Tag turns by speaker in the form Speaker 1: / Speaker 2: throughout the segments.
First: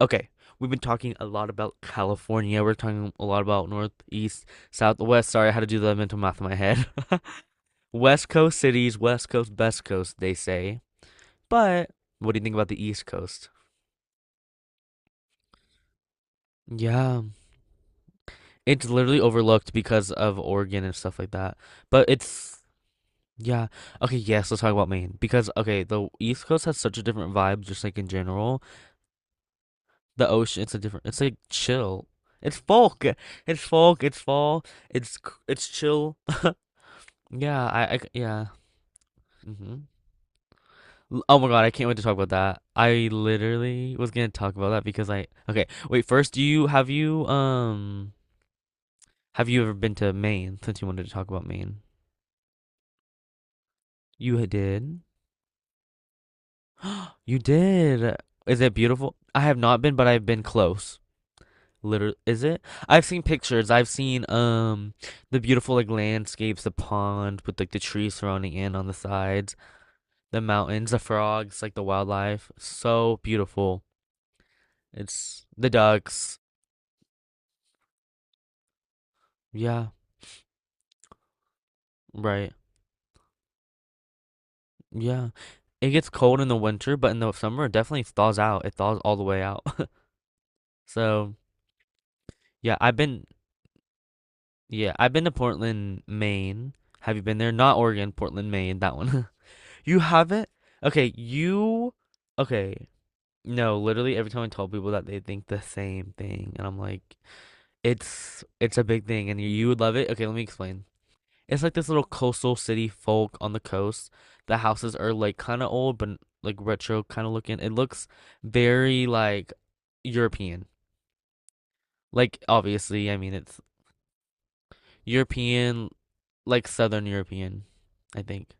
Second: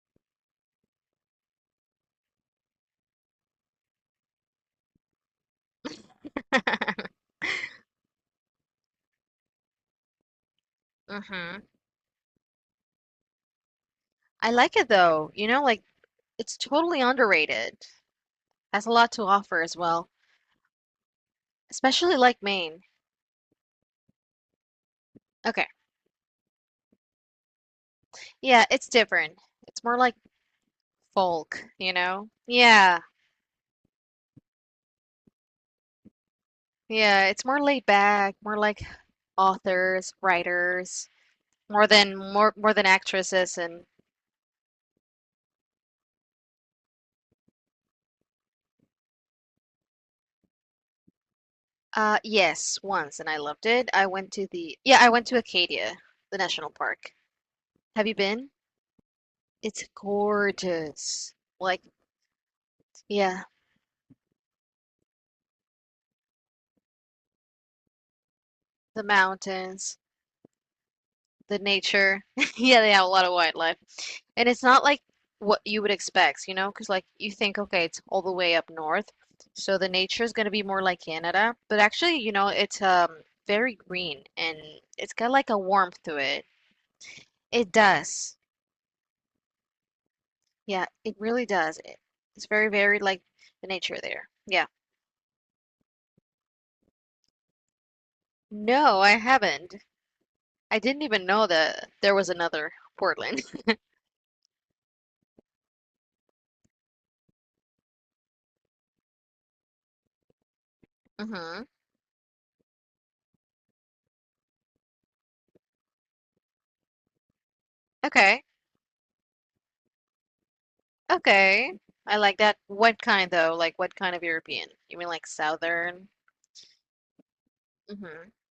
Speaker 1: Okay, we've been talking a lot about California. We're talking a lot about Northeast, south, west. Sorry, I had to do the mental math in my head. West Coast cities, West Coast, best coast, they say.
Speaker 2: hmm
Speaker 1: But what do you think about the East Coast?
Speaker 2: I like it though. You know, like it's totally
Speaker 1: Yeah,
Speaker 2: underrated. Has
Speaker 1: it's
Speaker 2: a lot
Speaker 1: literally
Speaker 2: to offer
Speaker 1: overlooked
Speaker 2: as well,
Speaker 1: because of Oregon and stuff like that. But
Speaker 2: especially like
Speaker 1: it's,
Speaker 2: Maine.
Speaker 1: yeah. Okay, yes, let's talk about Maine. Because,
Speaker 2: Okay.
Speaker 1: okay, the East Coast has such a different vibe, just like in general.
Speaker 2: Yeah, it's different. It's more like
Speaker 1: The ocean, it's like
Speaker 2: folk, you
Speaker 1: chill.
Speaker 2: know?
Speaker 1: It's
Speaker 2: Yeah.
Speaker 1: folk. It's folk. It's fall. It's it's chill.
Speaker 2: Yeah, it's more
Speaker 1: Yeah,
Speaker 2: laid back,
Speaker 1: yeah.
Speaker 2: more like
Speaker 1: Hmm.
Speaker 2: authors, writers,
Speaker 1: Oh my God, I can't
Speaker 2: more
Speaker 1: wait to talk
Speaker 2: than
Speaker 1: about
Speaker 2: more
Speaker 1: that.
Speaker 2: more than
Speaker 1: I
Speaker 2: actresses and
Speaker 1: literally was gonna talk about that because okay, wait, first, do you, have you, have you ever been to Maine since you wanted to talk about Maine?
Speaker 2: yes, once and I loved it.
Speaker 1: You ha- did?
Speaker 2: I went to Acadia, the national park.
Speaker 1: You
Speaker 2: Have you
Speaker 1: did.
Speaker 2: been?
Speaker 1: Is it beautiful? I have not
Speaker 2: It's
Speaker 1: been, but I've been close.
Speaker 2: gorgeous. Like,
Speaker 1: Literally, is it? I've seen
Speaker 2: yeah.
Speaker 1: pictures. I've seen, the beautiful, like, landscapes, the pond with, like, the trees surrounding it on the
Speaker 2: The
Speaker 1: sides,
Speaker 2: mountains,
Speaker 1: the mountains, the
Speaker 2: the
Speaker 1: frogs, like, the
Speaker 2: nature.
Speaker 1: wildlife.
Speaker 2: Yeah, they have a
Speaker 1: So
Speaker 2: lot of wildlife.
Speaker 1: beautiful.
Speaker 2: And it's not like
Speaker 1: It's
Speaker 2: what
Speaker 1: the
Speaker 2: you would
Speaker 1: ducks.
Speaker 2: expect, you know, because like you think, okay, it's all the way up north, so the
Speaker 1: Yeah,
Speaker 2: nature is going to be more like Canada, but actually,
Speaker 1: right.
Speaker 2: it's very green and it's got
Speaker 1: Yeah.
Speaker 2: like a
Speaker 1: It
Speaker 2: warmth
Speaker 1: gets
Speaker 2: to
Speaker 1: cold
Speaker 2: it.
Speaker 1: in the winter, but in the summer
Speaker 2: It
Speaker 1: it definitely
Speaker 2: does.
Speaker 1: thaws out. It thaws all the way out.
Speaker 2: Yeah, it
Speaker 1: So,
Speaker 2: really does. It's very,
Speaker 1: yeah, I've
Speaker 2: very like
Speaker 1: been
Speaker 2: the nature there. Yeah.
Speaker 1: yeah, I've been to Portland, Maine. Have you been there? Not Oregon, Portland, Maine, that
Speaker 2: No, I
Speaker 1: one.
Speaker 2: haven't.
Speaker 1: You haven't?
Speaker 2: I didn't
Speaker 1: Okay,
Speaker 2: even know that
Speaker 1: you
Speaker 2: there was another
Speaker 1: okay.
Speaker 2: Portland.
Speaker 1: No, literally every time I tell people that they think the same thing and I'm like, it's a big thing and you would love it. Okay, let me explain. It's
Speaker 2: hmm
Speaker 1: like this little coastal city folk on the coast. The houses are like kind of old, but like retro kind of looking. It looks
Speaker 2: Okay.
Speaker 1: very like European.
Speaker 2: Okay. I like
Speaker 1: Like
Speaker 2: that. What
Speaker 1: obviously, I
Speaker 2: kind
Speaker 1: mean
Speaker 2: though?
Speaker 1: it's
Speaker 2: Like what kind of European? You mean like
Speaker 1: European,
Speaker 2: Southern?
Speaker 1: like Southern European. I
Speaker 2: Mm-hmm.
Speaker 1: think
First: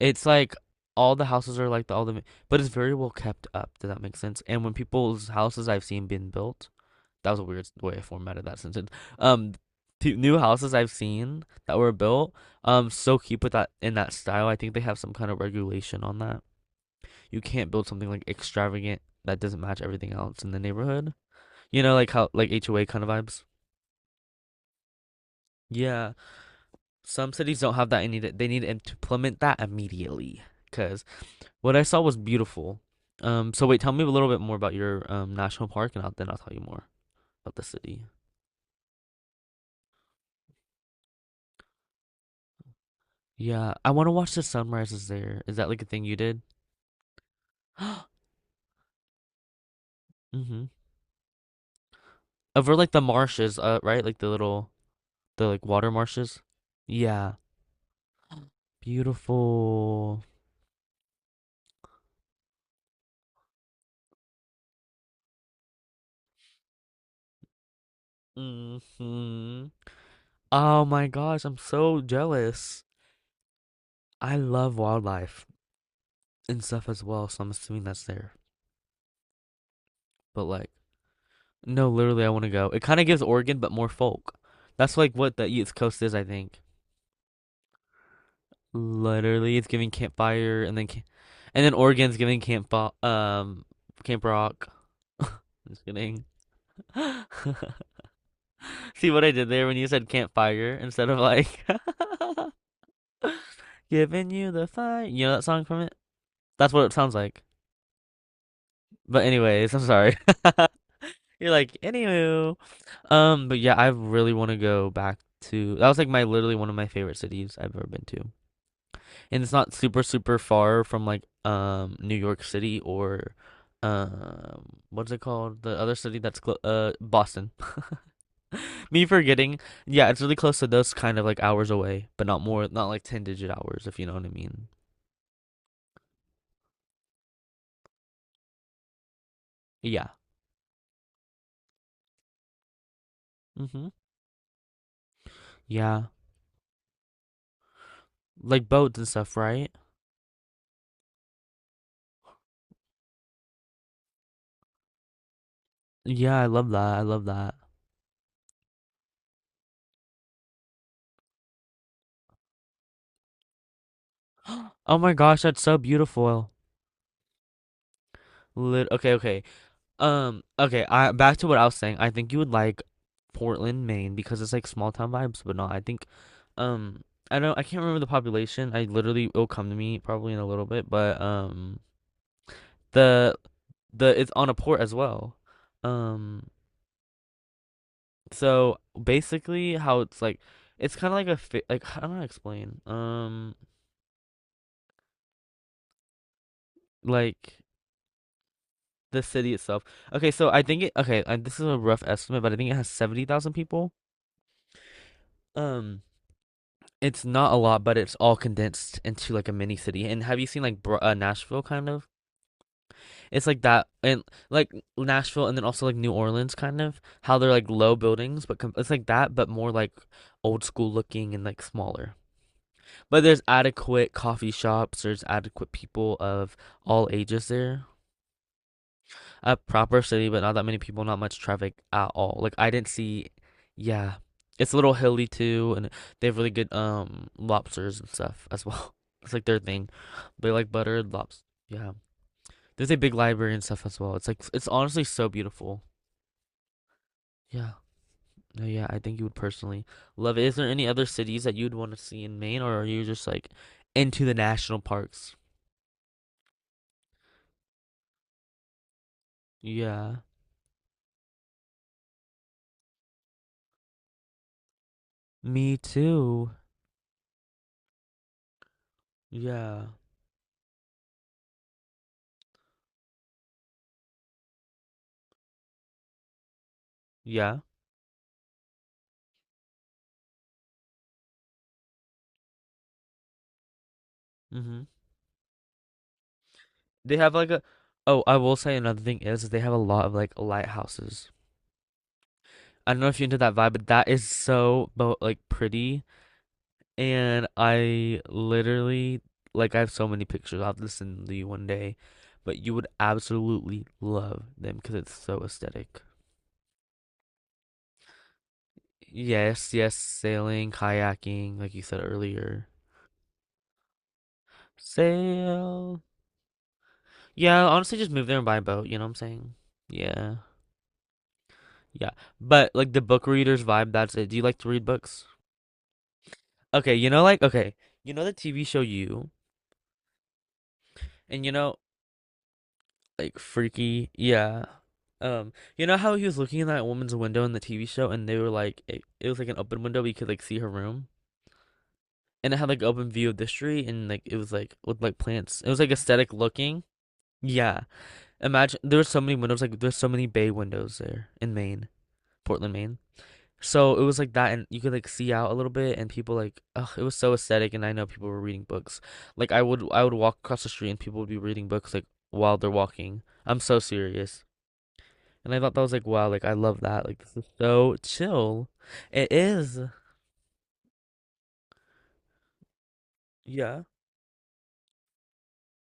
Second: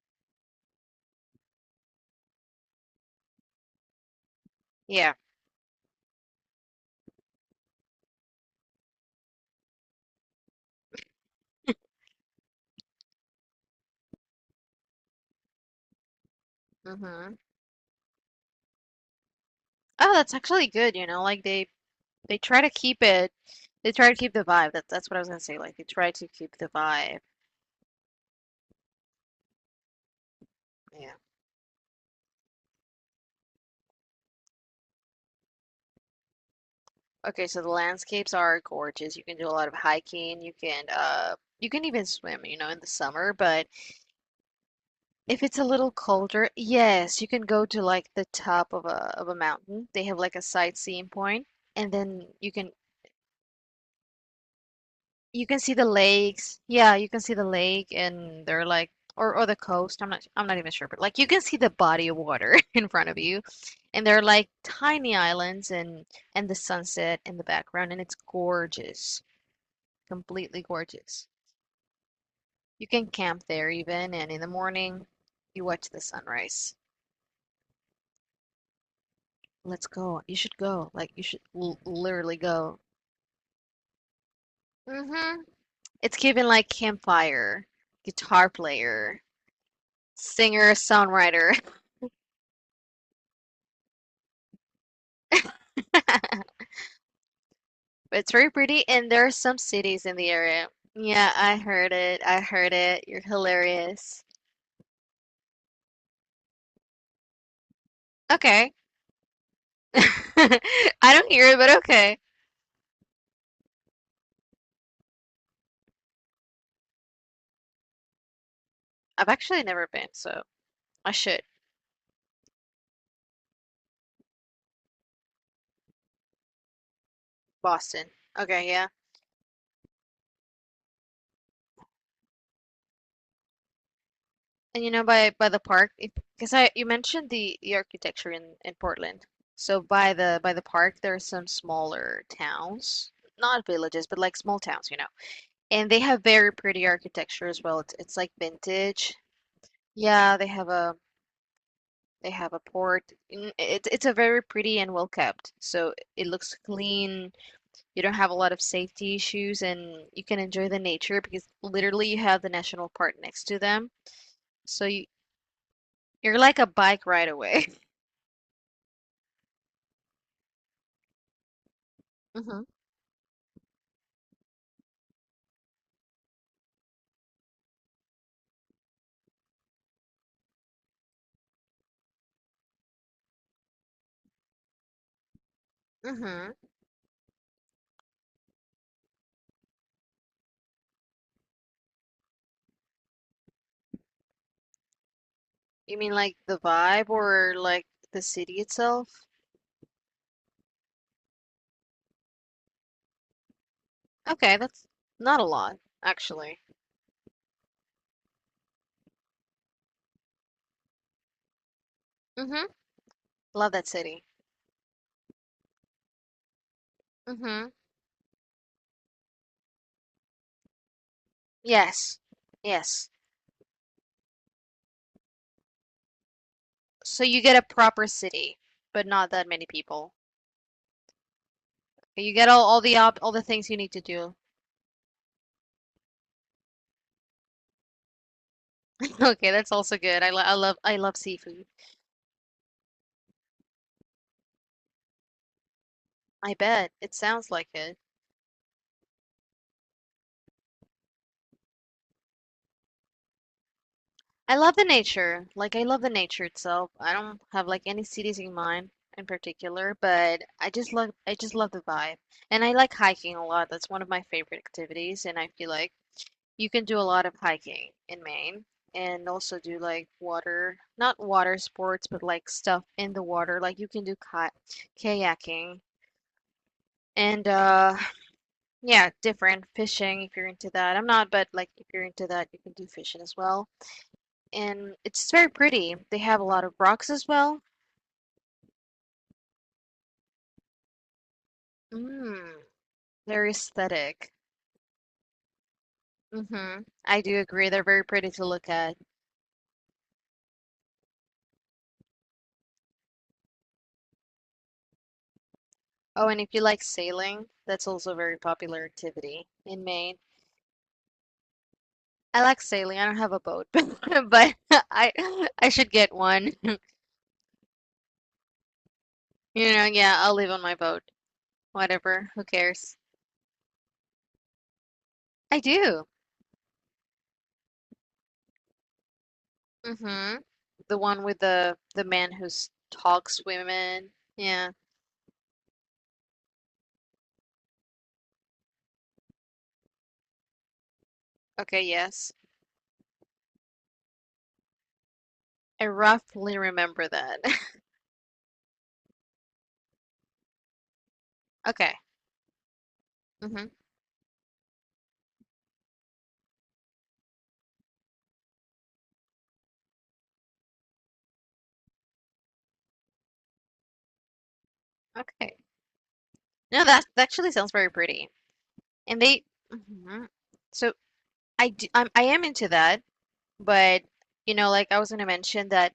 Speaker 1: it's like all the houses are like but it's very well kept up. Does that make sense? And when
Speaker 2: Yeah.
Speaker 1: people's houses I've seen been built, that was a weird way I formatted that sentence. Um, Two new houses I've seen that were built. So keep with that in that style. I think they have some kind of regulation on that.
Speaker 2: Mm-hmm.
Speaker 1: You can't build something like extravagant that doesn't match
Speaker 2: Oh,
Speaker 1: everything
Speaker 2: that's
Speaker 1: else in the
Speaker 2: actually good, you
Speaker 1: neighborhood.
Speaker 2: know, like they
Speaker 1: You know, like how
Speaker 2: they
Speaker 1: like
Speaker 2: try to
Speaker 1: HOA
Speaker 2: keep
Speaker 1: kind of
Speaker 2: it
Speaker 1: vibes.
Speaker 2: they try to keep the vibe. That that's what I was gonna say. Like they try
Speaker 1: Yeah,
Speaker 2: to keep the vibe.
Speaker 1: some cities don't have that, and need it. They need to implement that immediately. Cause
Speaker 2: Yeah.
Speaker 1: what I saw was beautiful. So wait, tell me a little bit more about your national park, and then I'll tell you more
Speaker 2: Okay,
Speaker 1: about
Speaker 2: so
Speaker 1: the
Speaker 2: the
Speaker 1: city.
Speaker 2: landscapes are gorgeous. You can do a lot of hiking, you can even swim, you know, in the summer, but
Speaker 1: Yeah, I want to watch the sunrises
Speaker 2: if
Speaker 1: there. Is
Speaker 2: it's a
Speaker 1: that like a
Speaker 2: little
Speaker 1: thing you did?
Speaker 2: colder, yes, you can go to like the top of a mountain. They have like a
Speaker 1: Mm-hmm.
Speaker 2: sightseeing point, and then
Speaker 1: Over like the marshes, right? Like the little,
Speaker 2: you
Speaker 1: the
Speaker 2: can
Speaker 1: like
Speaker 2: see the
Speaker 1: water marshes.
Speaker 2: lakes. Yeah, you can see
Speaker 1: Yeah,
Speaker 2: the lake and they're like or the coast. I'm
Speaker 1: beautiful.
Speaker 2: not I'm not even sure, but like you can see the body of water in front of you. And they're like tiny islands and the sunset in the background and it's gorgeous.
Speaker 1: Mm-hmm.
Speaker 2: Completely
Speaker 1: Oh my
Speaker 2: gorgeous.
Speaker 1: gosh, I'm so jealous.
Speaker 2: You can camp there even and
Speaker 1: I
Speaker 2: in the
Speaker 1: love
Speaker 2: morning
Speaker 1: wildlife
Speaker 2: you watch the
Speaker 1: and
Speaker 2: sunrise.
Speaker 1: stuff as well, so I'm assuming that's there.
Speaker 2: Let's go. You
Speaker 1: But
Speaker 2: should
Speaker 1: like,
Speaker 2: go. Like you should l
Speaker 1: no, literally, I
Speaker 2: literally
Speaker 1: want to go.
Speaker 2: go.
Speaker 1: It kind of gives Oregon, but more folk. That's like what
Speaker 2: Hmm
Speaker 1: the East Coast is,
Speaker 2: It's
Speaker 1: I
Speaker 2: given
Speaker 1: think.
Speaker 2: like campfire, guitar player,
Speaker 1: Literally, it's giving campfire,
Speaker 2: singer, songwriter.
Speaker 1: and then Oregon's giving Camp Rock. I'm Just kidding.
Speaker 2: It's very pretty,
Speaker 1: See
Speaker 2: and
Speaker 1: what
Speaker 2: there are
Speaker 1: I did
Speaker 2: some
Speaker 1: there when you
Speaker 2: cities
Speaker 1: said
Speaker 2: in the area.
Speaker 1: campfire instead of
Speaker 2: Yeah, I
Speaker 1: like
Speaker 2: heard it. I heard it. You're hilarious.
Speaker 1: giving you the fire. You know that song from it? That's what it sounds like.
Speaker 2: Okay.
Speaker 1: But anyways, I'm sorry.
Speaker 2: I don't hear
Speaker 1: You're
Speaker 2: it,
Speaker 1: like,
Speaker 2: but okay.
Speaker 1: anywho. But yeah, I really want to go back to. That was like my literally one of my favorite cities I've ever been to.
Speaker 2: I've
Speaker 1: And it's
Speaker 2: actually
Speaker 1: not
Speaker 2: never
Speaker 1: super
Speaker 2: been,
Speaker 1: super
Speaker 2: so
Speaker 1: far from
Speaker 2: I
Speaker 1: like
Speaker 2: should.
Speaker 1: New York City or what's it called, the other city that's Boston.
Speaker 2: Boston. Okay, yeah.
Speaker 1: Me forgetting. Yeah, it's really close to those, kind of like hours away, but not like 10 digit hours, if you know what I mean.
Speaker 2: And you know, by the park, because I you mentioned the architecture in Portland. So
Speaker 1: Yeah.
Speaker 2: by the park, there are some smaller towns, not
Speaker 1: Mhm.
Speaker 2: villages, but like small towns, you know. And they
Speaker 1: Yeah.
Speaker 2: have very pretty architecture as well. It's like
Speaker 1: Like boats and
Speaker 2: vintage.
Speaker 1: stuff, right?
Speaker 2: Yeah, they have a They have a port. It's a very pretty and well kept. So it
Speaker 1: Yeah, I
Speaker 2: looks
Speaker 1: love that. I love
Speaker 2: clean.
Speaker 1: that.
Speaker 2: You don't have a lot of safety issues and you can enjoy the nature because literally you have the national park next to them. So
Speaker 1: Oh
Speaker 2: you,
Speaker 1: my gosh, that's so
Speaker 2: you're
Speaker 1: beautiful.
Speaker 2: like a bike ride away.
Speaker 1: Okay, okay. Okay, I back to what I was saying. I think you would
Speaker 2: hmm
Speaker 1: like Portland, Maine because it's like small town vibes, but no, I think, um I can't remember the population. I literally It'll come to me probably in a little bit, but the the it's on a port as well. Um
Speaker 2: hmm
Speaker 1: so basically, how it's like, it's kind of like like I don't know how to explain.
Speaker 2: You mean like the vibe or
Speaker 1: Like
Speaker 2: like the city itself?
Speaker 1: the city itself. Okay, so I think, this is a rough estimate, but I think it has 70,000 people.
Speaker 2: Okay, that's not a lot,
Speaker 1: Um
Speaker 2: actually.
Speaker 1: It's not a lot, but it's all condensed into like a mini city. And have you seen like Nashville kind of?
Speaker 2: Hmm
Speaker 1: It's like
Speaker 2: Love that
Speaker 1: that, and
Speaker 2: city.
Speaker 1: like Nashville, and then also like New Orleans kind of. How they're
Speaker 2: Hmm
Speaker 1: like low buildings, but it's like that, but more like old school looking and like smaller.
Speaker 2: Yes. Yes.
Speaker 1: But there's adequate coffee shops. There's adequate people of all
Speaker 2: So you
Speaker 1: ages
Speaker 2: get a
Speaker 1: there.
Speaker 2: proper city, but not that
Speaker 1: A
Speaker 2: many
Speaker 1: proper
Speaker 2: people.
Speaker 1: city, but not that many people, not much traffic at
Speaker 2: You
Speaker 1: all.
Speaker 2: get
Speaker 1: Like
Speaker 2: all,
Speaker 1: I
Speaker 2: all
Speaker 1: didn't
Speaker 2: the op
Speaker 1: see,
Speaker 2: all the things you need to
Speaker 1: Yeah,
Speaker 2: do.
Speaker 1: it's a little hilly too, and they have really good lobsters and stuff as well. It's like
Speaker 2: Okay,
Speaker 1: their
Speaker 2: that's
Speaker 1: thing.
Speaker 2: also good.
Speaker 1: They
Speaker 2: I
Speaker 1: like
Speaker 2: love I
Speaker 1: buttered
Speaker 2: love
Speaker 1: lobster.
Speaker 2: seafood.
Speaker 1: Yeah, there's a big library and stuff as well. It's like it's honestly so beautiful.
Speaker 2: I bet. It sounds like
Speaker 1: Yeah,
Speaker 2: it.
Speaker 1: no, yeah, I think you would personally love it. Is there any other cities that you'd want to see in Maine, or are you just like into the
Speaker 2: I love
Speaker 1: national
Speaker 2: the
Speaker 1: parks?
Speaker 2: nature. Like I love the nature itself. I don't have like any cities in mind in particular,
Speaker 1: Yeah,
Speaker 2: but I just love the vibe. And I like hiking a lot. That's one of my favorite activities, and I feel
Speaker 1: me
Speaker 2: like
Speaker 1: too.
Speaker 2: you can do a lot of hiking in Maine and also do
Speaker 1: Yeah,
Speaker 2: like water, not water sports, but like stuff in the water. Like you can do ki kayaking and
Speaker 1: yeah.
Speaker 2: Yeah, different fishing if you're into that. I'm not, but like if you're into that, you can do fishing as well.
Speaker 1: Mm-hmm.
Speaker 2: And it's very pretty. They have a lot of rocks
Speaker 1: They
Speaker 2: as
Speaker 1: have like
Speaker 2: well.
Speaker 1: a. Oh, I will say another thing is they have a lot of like lighthouses.
Speaker 2: Mm,
Speaker 1: I don't know if you're into
Speaker 2: very
Speaker 1: that vibe, but that is
Speaker 2: aesthetic.
Speaker 1: so like pretty.
Speaker 2: Mm-hmm. I do
Speaker 1: And
Speaker 2: agree. They're very
Speaker 1: I
Speaker 2: pretty to look at.
Speaker 1: literally, like, I have so many pictures. I'll have to send to you one day, but you would absolutely love them because it's so aesthetic.
Speaker 2: Oh, and if you like sailing, that's also a very popular activity
Speaker 1: Yes,
Speaker 2: in
Speaker 1: yes,
Speaker 2: Maine.
Speaker 1: sailing, kayaking, like you said
Speaker 2: I like
Speaker 1: earlier.
Speaker 2: sailing. I don't have a boat, but I I should
Speaker 1: Sail.
Speaker 2: get one.
Speaker 1: Yeah, honestly, just move there and buy a boat. You know what I'm saying?
Speaker 2: You know, yeah, I'll
Speaker 1: Yeah,
Speaker 2: live on my boat.
Speaker 1: yeah.
Speaker 2: Whatever. Who
Speaker 1: But like
Speaker 2: cares?
Speaker 1: the book readers vibe, that's it. Do you like to read books?
Speaker 2: I do.
Speaker 1: Okay, you know, like, okay, you know the TV show You,
Speaker 2: Mm-hmm. The one with
Speaker 1: and you
Speaker 2: the
Speaker 1: know,
Speaker 2: the man who
Speaker 1: like,
Speaker 2: talks
Speaker 1: Freaky,
Speaker 2: women.
Speaker 1: yeah.
Speaker 2: Yeah.
Speaker 1: Um, you know how he was looking in that woman's window in the TV show, and they were like, it was like an open window, but you could like see her room,
Speaker 2: Okay, yes.
Speaker 1: and it had like open view of the street, and like it was like with like plants. It was
Speaker 2: I
Speaker 1: like aesthetic
Speaker 2: roughly
Speaker 1: looking.
Speaker 2: remember that.
Speaker 1: Yeah, imagine there were so many windows, like there's so many bay windows there in Maine,
Speaker 2: Okay.
Speaker 1: Portland, Maine.
Speaker 2: Mm-hmm.
Speaker 1: So it was like that, and you could like see out a little bit, and people like, ugh, it was so aesthetic. And I know people were reading books. Like I would walk across the street, and people would be reading books like while they're walking. I'm so serious, and
Speaker 2: Okay.
Speaker 1: I thought that was like, wow, like I love
Speaker 2: No, that
Speaker 1: that. Like
Speaker 2: that
Speaker 1: this is
Speaker 2: actually sounds very
Speaker 1: so
Speaker 2: pretty.
Speaker 1: chill.
Speaker 2: And
Speaker 1: It
Speaker 2: they
Speaker 1: is.
Speaker 2: hmm So I am into that,
Speaker 1: Yeah.
Speaker 2: but you know, like I was gonna mention that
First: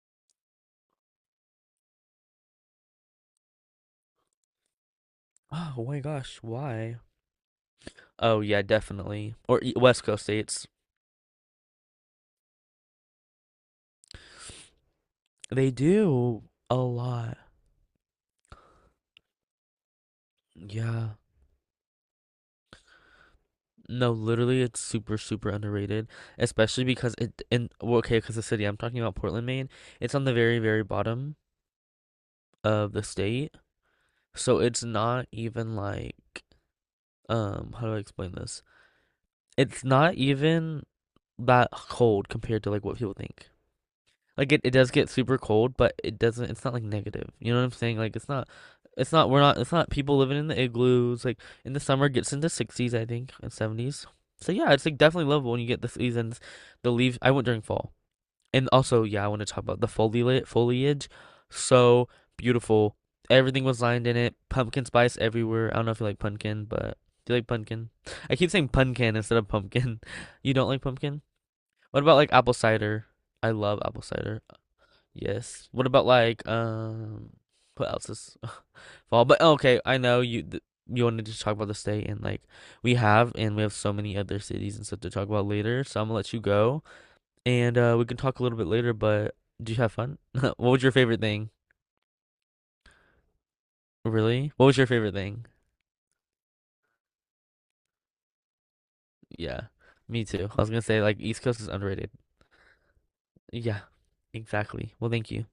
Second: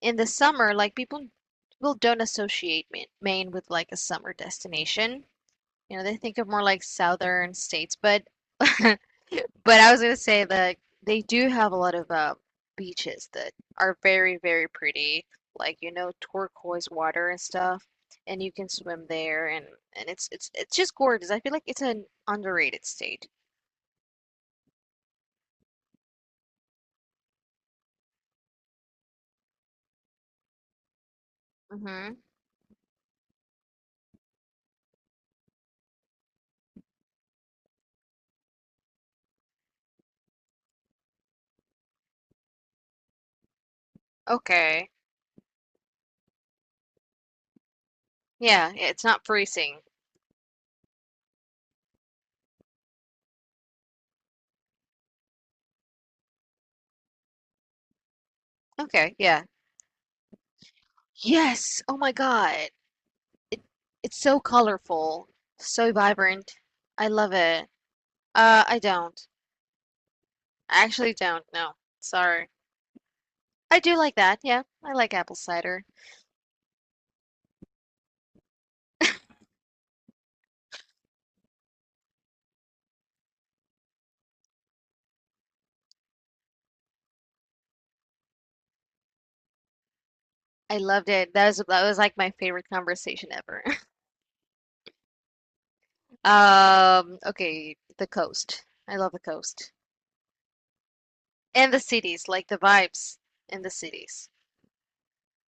Speaker 2: in the summer, like people don't associate Maine with like a summer destination.
Speaker 1: Oh
Speaker 2: You
Speaker 1: my
Speaker 2: know, they
Speaker 1: gosh,
Speaker 2: think of more like
Speaker 1: why?
Speaker 2: southern states, but
Speaker 1: Oh yeah, definitely. Or
Speaker 2: But I was
Speaker 1: West
Speaker 2: gonna
Speaker 1: Coast
Speaker 2: say
Speaker 1: states,
Speaker 2: that they do have a lot of beaches that are very, very pretty,
Speaker 1: they
Speaker 2: like you know,
Speaker 1: do a
Speaker 2: turquoise water
Speaker 1: lot.
Speaker 2: and stuff, and you can swim there, and it's it's just
Speaker 1: Yeah.
Speaker 2: gorgeous. I feel like it's an underrated state.
Speaker 1: No, literally, it's super, super underrated, especially because it in well, okay, because the city I'm talking about, Portland, Maine, it's on the very, very bottom
Speaker 2: Mm-hmm.
Speaker 1: of the state, so it's not even like, how do I explain this? It's not even that cold compared to like what people think. Like it
Speaker 2: Okay.
Speaker 1: does get super cold, but it's not like negative. You know what I'm saying? Like it's not
Speaker 2: Yeah, yeah, it's
Speaker 1: it's
Speaker 2: not
Speaker 1: not we're not it's
Speaker 2: freezing.
Speaker 1: not people living in the igloos. Like in the summer it gets into sixties, I think, and seventies. So yeah, it's like definitely lovable when you get the seasons, the leaves. I went during fall. And also,
Speaker 2: Okay,
Speaker 1: yeah, I want
Speaker 2: yeah.
Speaker 1: to talk about the foliage.
Speaker 2: Yes. Oh
Speaker 1: So
Speaker 2: my God.
Speaker 1: beautiful.
Speaker 2: It
Speaker 1: Everything was lined in
Speaker 2: it's
Speaker 1: it.
Speaker 2: so
Speaker 1: Pumpkin spice
Speaker 2: colorful,
Speaker 1: everywhere. I don't
Speaker 2: so
Speaker 1: know if you like
Speaker 2: vibrant.
Speaker 1: pumpkin, but
Speaker 2: I love
Speaker 1: do you like
Speaker 2: it.
Speaker 1: pumpkin? I keep saying
Speaker 2: I
Speaker 1: pumpkin
Speaker 2: don't.
Speaker 1: instead of pumpkin. You don't like
Speaker 2: I actually
Speaker 1: pumpkin?
Speaker 2: don't. No.
Speaker 1: What about like
Speaker 2: Sorry.
Speaker 1: apple cider? I
Speaker 2: I
Speaker 1: love
Speaker 2: do
Speaker 1: apple
Speaker 2: like that.
Speaker 1: cider.
Speaker 2: Yeah, I like apple
Speaker 1: Yes.
Speaker 2: cider.
Speaker 1: What about like what else is fall? But okay, I know you wanted to talk about the state, and like we have so many other cities and stuff to talk about later. So I'm gonna let you go, and we can talk a little bit later, but do you have fun? What
Speaker 2: I
Speaker 1: was your
Speaker 2: loved
Speaker 1: favorite
Speaker 2: it. That
Speaker 1: thing?
Speaker 2: was that was like my favorite conversation ever.
Speaker 1: Really? What was your favorite thing?
Speaker 2: Okay, the coast. I love the
Speaker 1: Yeah,
Speaker 2: coast.
Speaker 1: me too. I was gonna say like East Coast is
Speaker 2: And the
Speaker 1: underrated.
Speaker 2: cities, like the vibes in the
Speaker 1: Yeah,
Speaker 2: cities.
Speaker 1: exactly. Well, thank you.